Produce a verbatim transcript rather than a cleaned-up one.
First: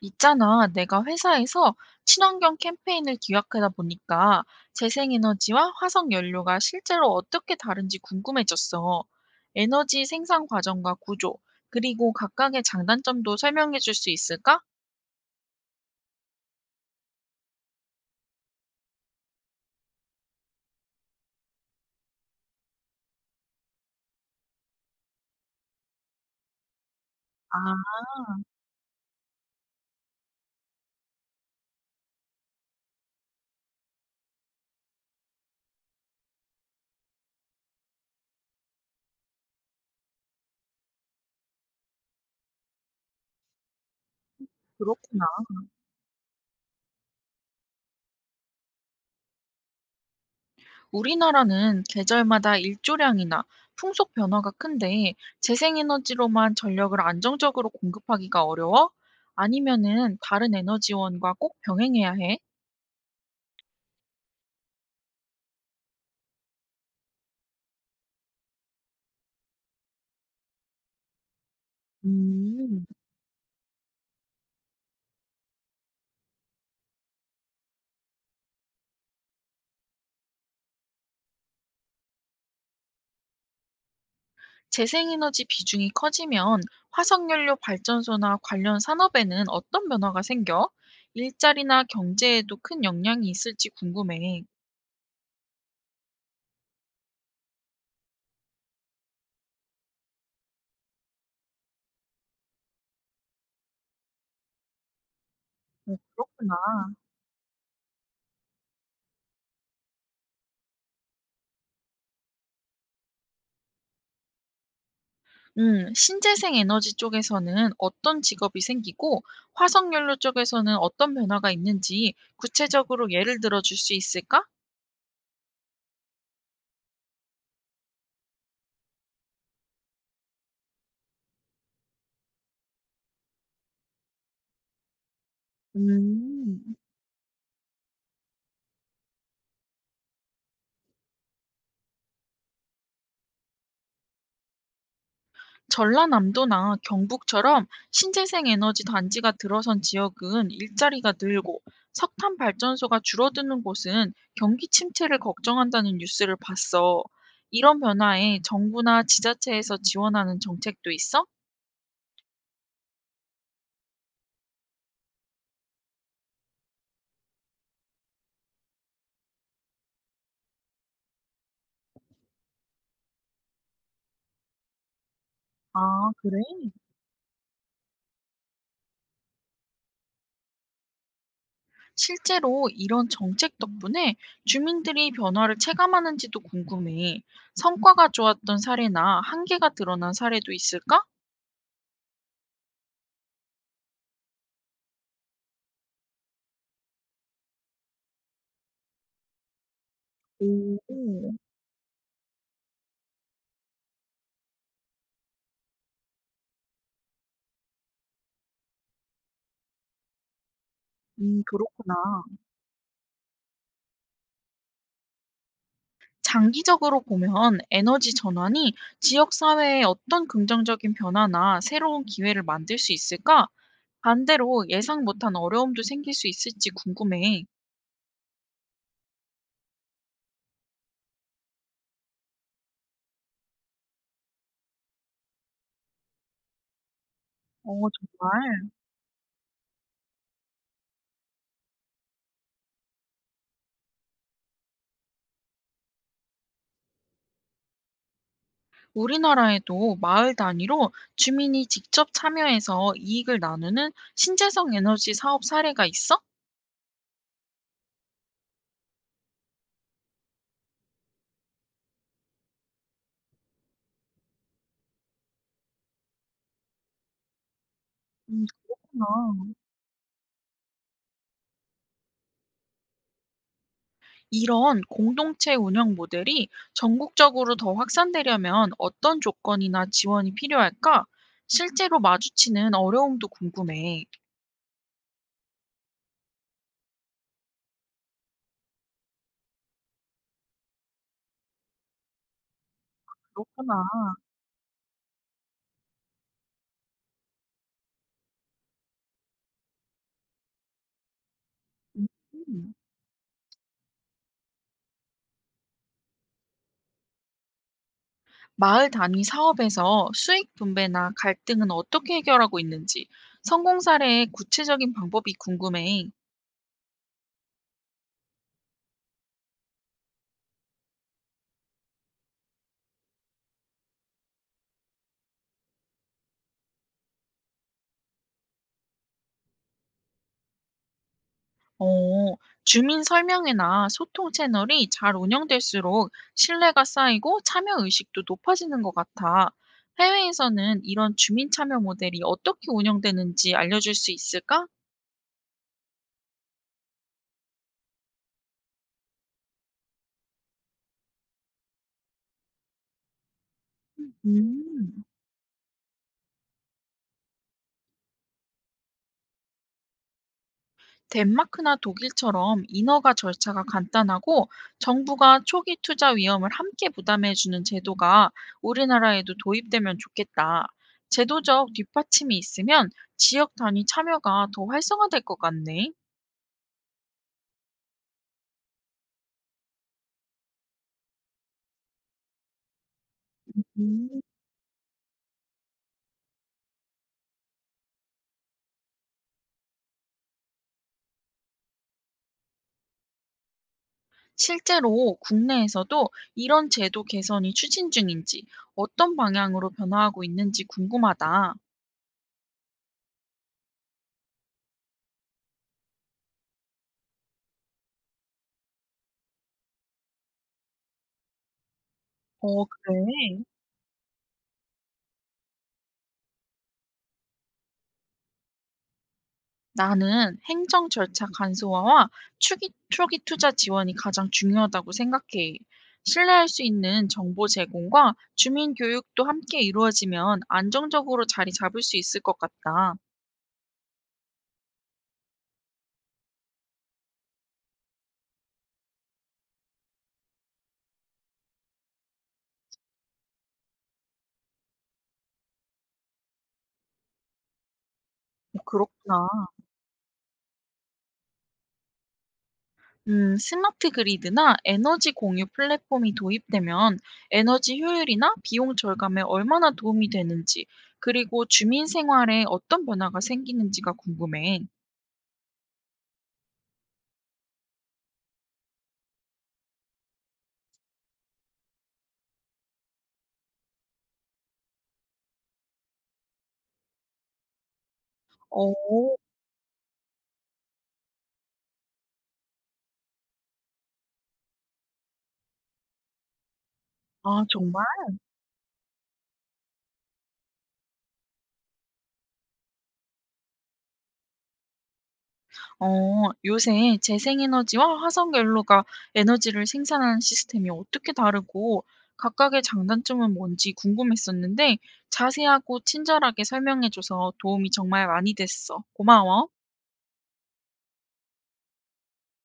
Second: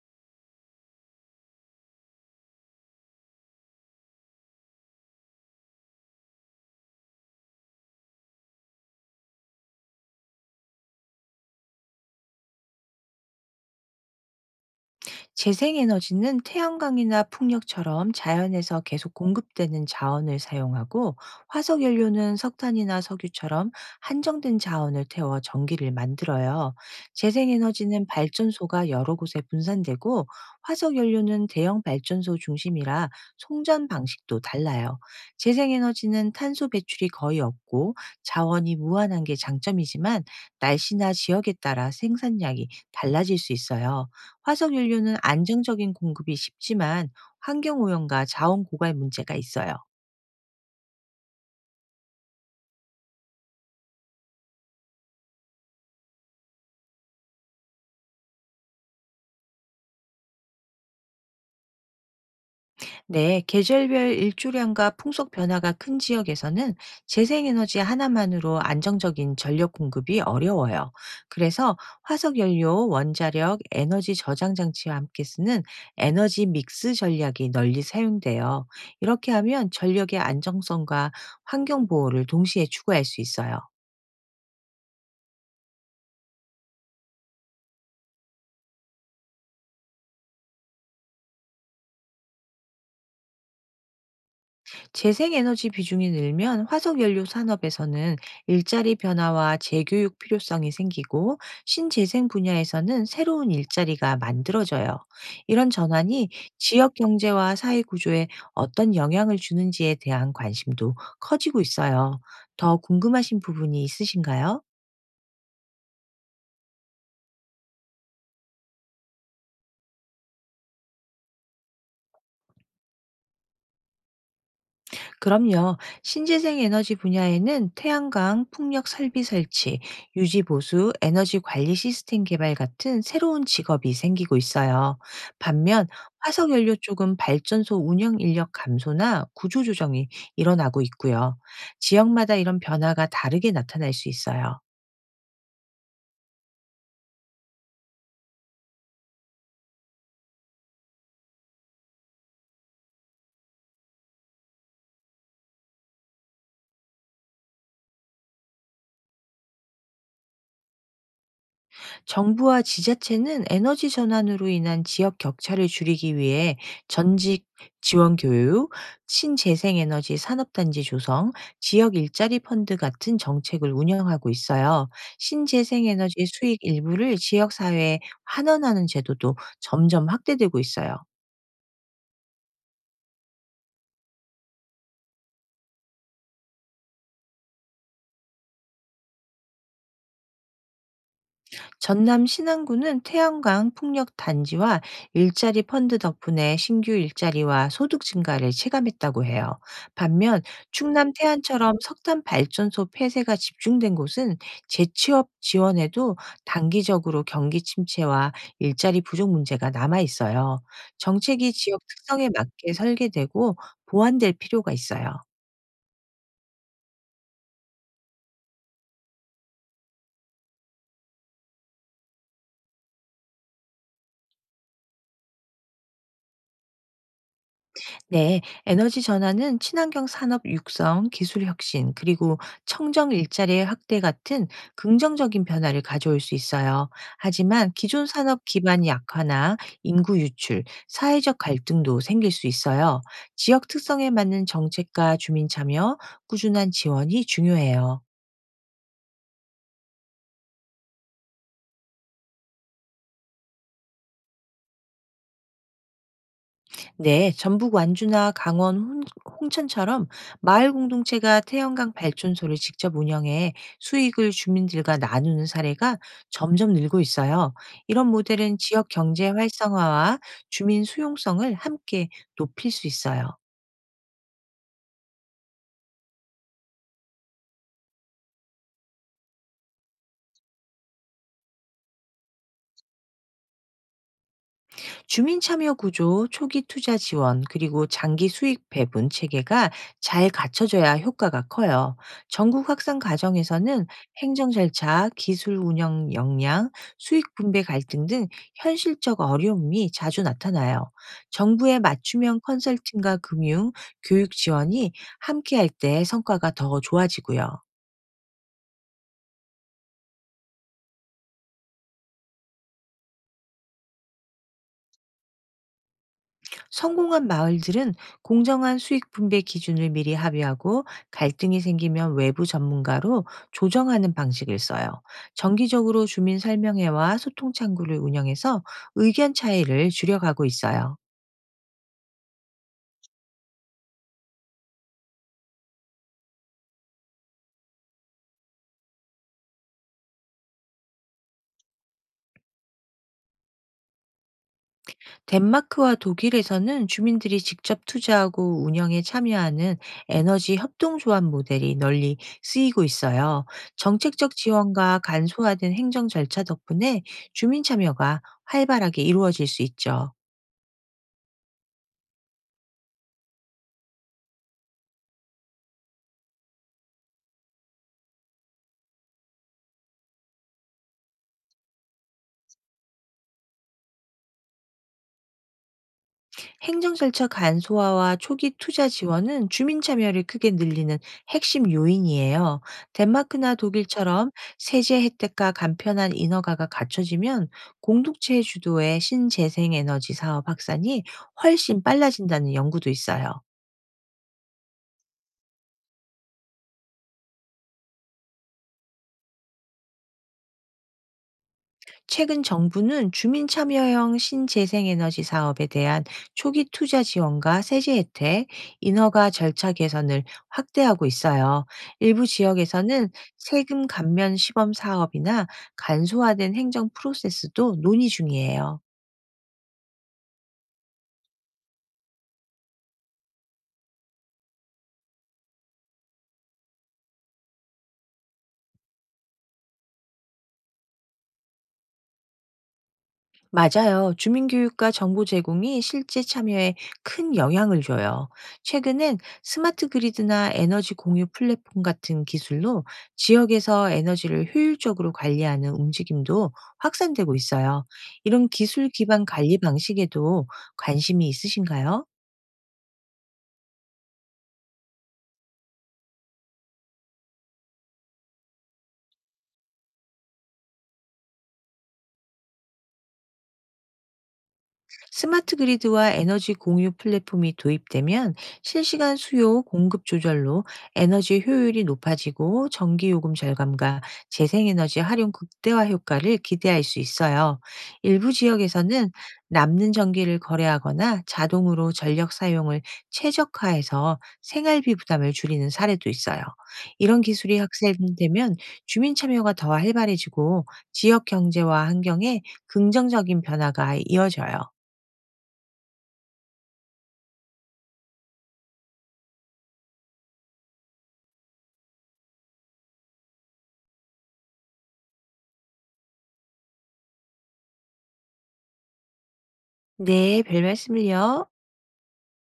있잖아, 내가 회사에서 친환경 캠페인을 기획하다 보니까 재생에너지와 화석연료가 실제로 어떻게 다른지 궁금해졌어. 에너지 생산 과정과 구조, 그리고 각각의 장단점도 설명해 줄 수 있을까? 재생에너지는 태양광이나 풍력처럼 자연에서 계속 공급되는 자원을 사용하고 화석연료는 석탄이나 석유처럼 한정된 자원을 태워 전기를 만들어요. 아, 재생에너지는 발전소가 여러 곳에 분산되고 화석연료는 대형 발전소 중심이라 송전 방식도 달라요. 재생에너지는 탄소 배출이 거의 없고 자원이 무한한 게 장점이지만 날씨나 지역에 따라 생산량이 달라질 수 있어요. 화석연료는 그렇구나. 안정적인 공급이 쉽지만 환경오염과 자원 고갈 문제가 있어요. 우리나라는 계절마다 일조량이나 풍속 변화가 큰데 재생에너지로만 전력을 안정적으로 공급하기가 어려워? 아니면은 다른 에너지원과 꼭 병행해야 해? 네, 계절별 일조량과 풍속 변화가 큰 지역에서는 재생에너지 하나만으로 안정적인 전력 공급이 어려워요. 그래서 음. 화석연료, 원자력, 에너지 저장 장치와 함께 쓰는 에너지 믹스 전략이 널리 사용돼요. 이렇게 하면 전력의 안정성과 환경 보호를 동시에 추구할 수 있어요. 재생에너지 비중이 커지면 화석연료 발전소나 관련 산업에는 어떤 변화가 생겨? 일자리나 경제에도 큰 영향이 있을지 궁금해. 재생에너지 비중이 늘면 화석연료 산업에서는 일자리 변화와 재교육 필요성이 생기고 신재생 분야에서는 새로운 일자리가 만들어져요. 이런 전환이 그렇구나. 지역 경제와 사회 구조에 어떤 영향을 주는지에 대한 관심도 커지고 있어요. 더 궁금하신 부분이 있으신가요? 음, 신재생 에너지 쪽에서는 어떤 직업이 생기고 화석연료 쪽에서는 어떤 변화가 있는지 구체적으로 예를 들어 줄 수 있을까? 그럼요. 신재생 에너지 분야에는 태양광, 풍력 설비 설치, 유지 보수, 에너지 관리 시스템 개발 같은 새로운 직업이 생기고 있어요. 반면 화석 음. 연료 쪽은 발전소 운영 인력 감소나 구조 조정이 일어나고 있고요. 지역마다 이런 변화가 다르게 나타날 수 있어요. 전라남도나 경북처럼 신재생 에너지 단지가 들어선 지역은 일자리가 늘고 석탄 발전소가 줄어드는 곳은 경기 침체를 걱정한다는 뉴스를 봤어. 이런 변화에 정부나 지자체에서 지원하는 정책도 있어? 정부와 지자체는 에너지 전환으로 인한 지역 격차를 줄이기 위해 전직 지원 교육, 신재생에너지 산업단지 조성, 지역 일자리 펀드 같은 정책을 운영하고 있어요. 아, 신재생에너지 그래? 수익 일부를 지역사회에 환원하는 제도도 점점 확대되고 있어요. 실제로 이런 정책 덕분에 주민들이 변화를 체감하는지도 궁금해. 성과가 좋았던 사례나 한계가 드러난 사례도 있을까? 전남 신안군은 태양광 풍력 단지와 일자리 펀드 덕분에 신규 일자리와 소득 증가를 체감했다고 해요. 반면 충남 오, 태안처럼 석탄 발전소 폐쇄가 집중된 곳은 재취업 지원에도 단기적으로 경기 침체와 일자리 부족 문제가 남아 있어요. 음, 정책이 지역 그렇구나. 특성에 맞게 설계되고 보완될 필요가 있어요. 장기적으로 보면 에너지 전환이 지역 사회에 어떤 긍정적인 변화나 새로운 기회를 만들 수 있을까? 반대로 예상 못한 어려움도 생길 수 있을지 궁금해. 네, 에너지 전환은 친환경 산업 육성, 기술 혁신, 그리고 청정 일자리의 확대 같은 긍정적인 변화를 가져올 수 있어요. 어, 하지만 기존 산업 정말. 기반 약화나 인구 유출, 사회적 갈등도 생길 수 있어요. 지역 특성에 맞는 정책과 주민 참여, 꾸준한 지원이 중요해요. 우리나라에도 마을 단위로 주민이 직접 참여해서 이익을 나누는 신재생 에너지 사업 사례가 있어? 네, 전북 완주나 강원 혼- 홍천처럼 마을 공동체가 태연강 발전소를 직접 운영해 수익을 주민들과 나누는 사례가 점점 늘고 있어요. 이런 음, 모델은 지역 경제 그렇구나. 활성화와 주민 수용성을 함께 높일 수 있어요. 이런 공동체 운영 모델이 전국적으로 더 확산되려면 어떤 조건이나 지원이 필요할까? 실제로 마주치는 어려움도 궁금해. 주민 참여 구조, 초기 투자 지원, 그리고 장기 수익 배분 체계가 잘 갖춰져야 효과가 커요. 전국 확산 그렇구나. 과정에서는 행정 절차, 기술 운영 역량, 수익 분배 갈등 등 현실적 어려움이 자주 나타나요. 정부의 맞춤형 음. 컨설팅과 금융, 교육 지원이 함께할 때 성과가 더 좋아지고요. 마을 단위 사업에서 수익 분배나 갈등은 어떻게 해결하고 있는지 성공 사례의 구체적인 방법이 궁금해. 성공한 마을들은 공정한 수익 분배 기준을 미리 합의하고 갈등이 생기면 외부 전문가로 조정하는 방식을 써요. 정기적으로 주민 설명회와 소통 창구를 운영해서 의견 차이를 줄여가고 있어요. 어, 주민 설명회나 소통 채널이 잘 운영될수록 신뢰가 쌓이고 참여 의식도 높아지는 것 같아. 해외에서는 이런 주민 참여 모델이 어떻게 운영되는지 알려줄 수 있을까? 덴마크와 독일에서는 주민들이 직접 투자하고 운영에 참여하는 에너지 협동조합 모델이 널리 쓰이고 있어요. 정책적 음, 지원과 간소화된 행정 절차 덕분에 주민 참여가 활발하게 이루어질 수 있죠. 덴마크나 독일처럼 인허가 절차가 간단하고 정부가 초기 투자 위험을 함께 부담해주는 제도가 우리나라에도 도입되면 좋겠다. 제도적 뒷받침이 있으면 지역 단위 참여가 더 활성화될 것 같네. 행정 절차 간소화와 초기 투자 지원은 주민 참여를 크게 늘리는 핵심 요인이에요. 덴마크나 음. 독일처럼 세제 혜택과 간편한 인허가가 갖춰지면 공동체 주도의 신재생 에너지 사업 확산이 훨씬 빨라진다는 연구도 있어요. 실제로 국내에서도 이런 제도 개선이 추진 중인지 어떤 방향으로 변화하고 있는지 궁금하다. 최근 정부는 주민 참여형 신재생에너지 사업에 대한 초기 투자 지원과 세제 혜택, 인허가 절차 개선을 확대하고 있어요. 일부 어, 그래. 지역에서는 세금 감면 시범 사업이나 간소화된 행정 프로세스도 논의 중이에요. 나는 행정 절차 간소화와 초기, 초기 투자 지원이 가장 중요하다고 생각해. 신뢰할 수 있는 정보 제공과 주민 교육도 함께 이루어지면 안정적으로 자리 잡을 수 있을 것 같다. 맞아요. 주민교육과 정보 제공이 실제 참여에 큰 영향을 줘요. 최근엔 스마트 그리드나 에너지 공유 플랫폼 같은 기술로 지역에서 에너지를 효율적으로 관리하는 움직임도 확산되고 있어요. 이런 어, 기술 기반 그렇구나. 관리 방식에도 관심이 있으신가요? 음, 스마트 그리드나 에너지 공유 플랫폼이 도입되면 에너지 효율이나 비용 절감에 얼마나 도움이 되는지, 그리고 주민 생활에 어떤 변화가 생기는지가 궁금해. 스마트 그리드와 에너지 공유 플랫폼이 도입되면 실시간 수요 공급 조절로 에너지 효율이 높아지고 전기 요금 절감과 재생에너지 활용 극대화 효과를 기대할 수 있어요. 일부 어, 지역에서는 남는 전기를 거래하거나 자동으로 전력 사용을 최적화해서 생활비 부담을 줄이는 사례도 있어요. 이런 아, 기술이 정말? 확산되면 주민 참여가 더 활발해지고 지역 경제와 환경에 긍정적인 변화가 이어져요. 어, 요새 재생에너지와 화석 연료가 에너지를 생산하는 시스템이 어떻게 다르고 각각의 장단점은 뭔지 궁금했었는데 자세하고 친절하게 설명해줘서 도움이 정말 많이 됐어. 고마워. 네, 별 말씀을요.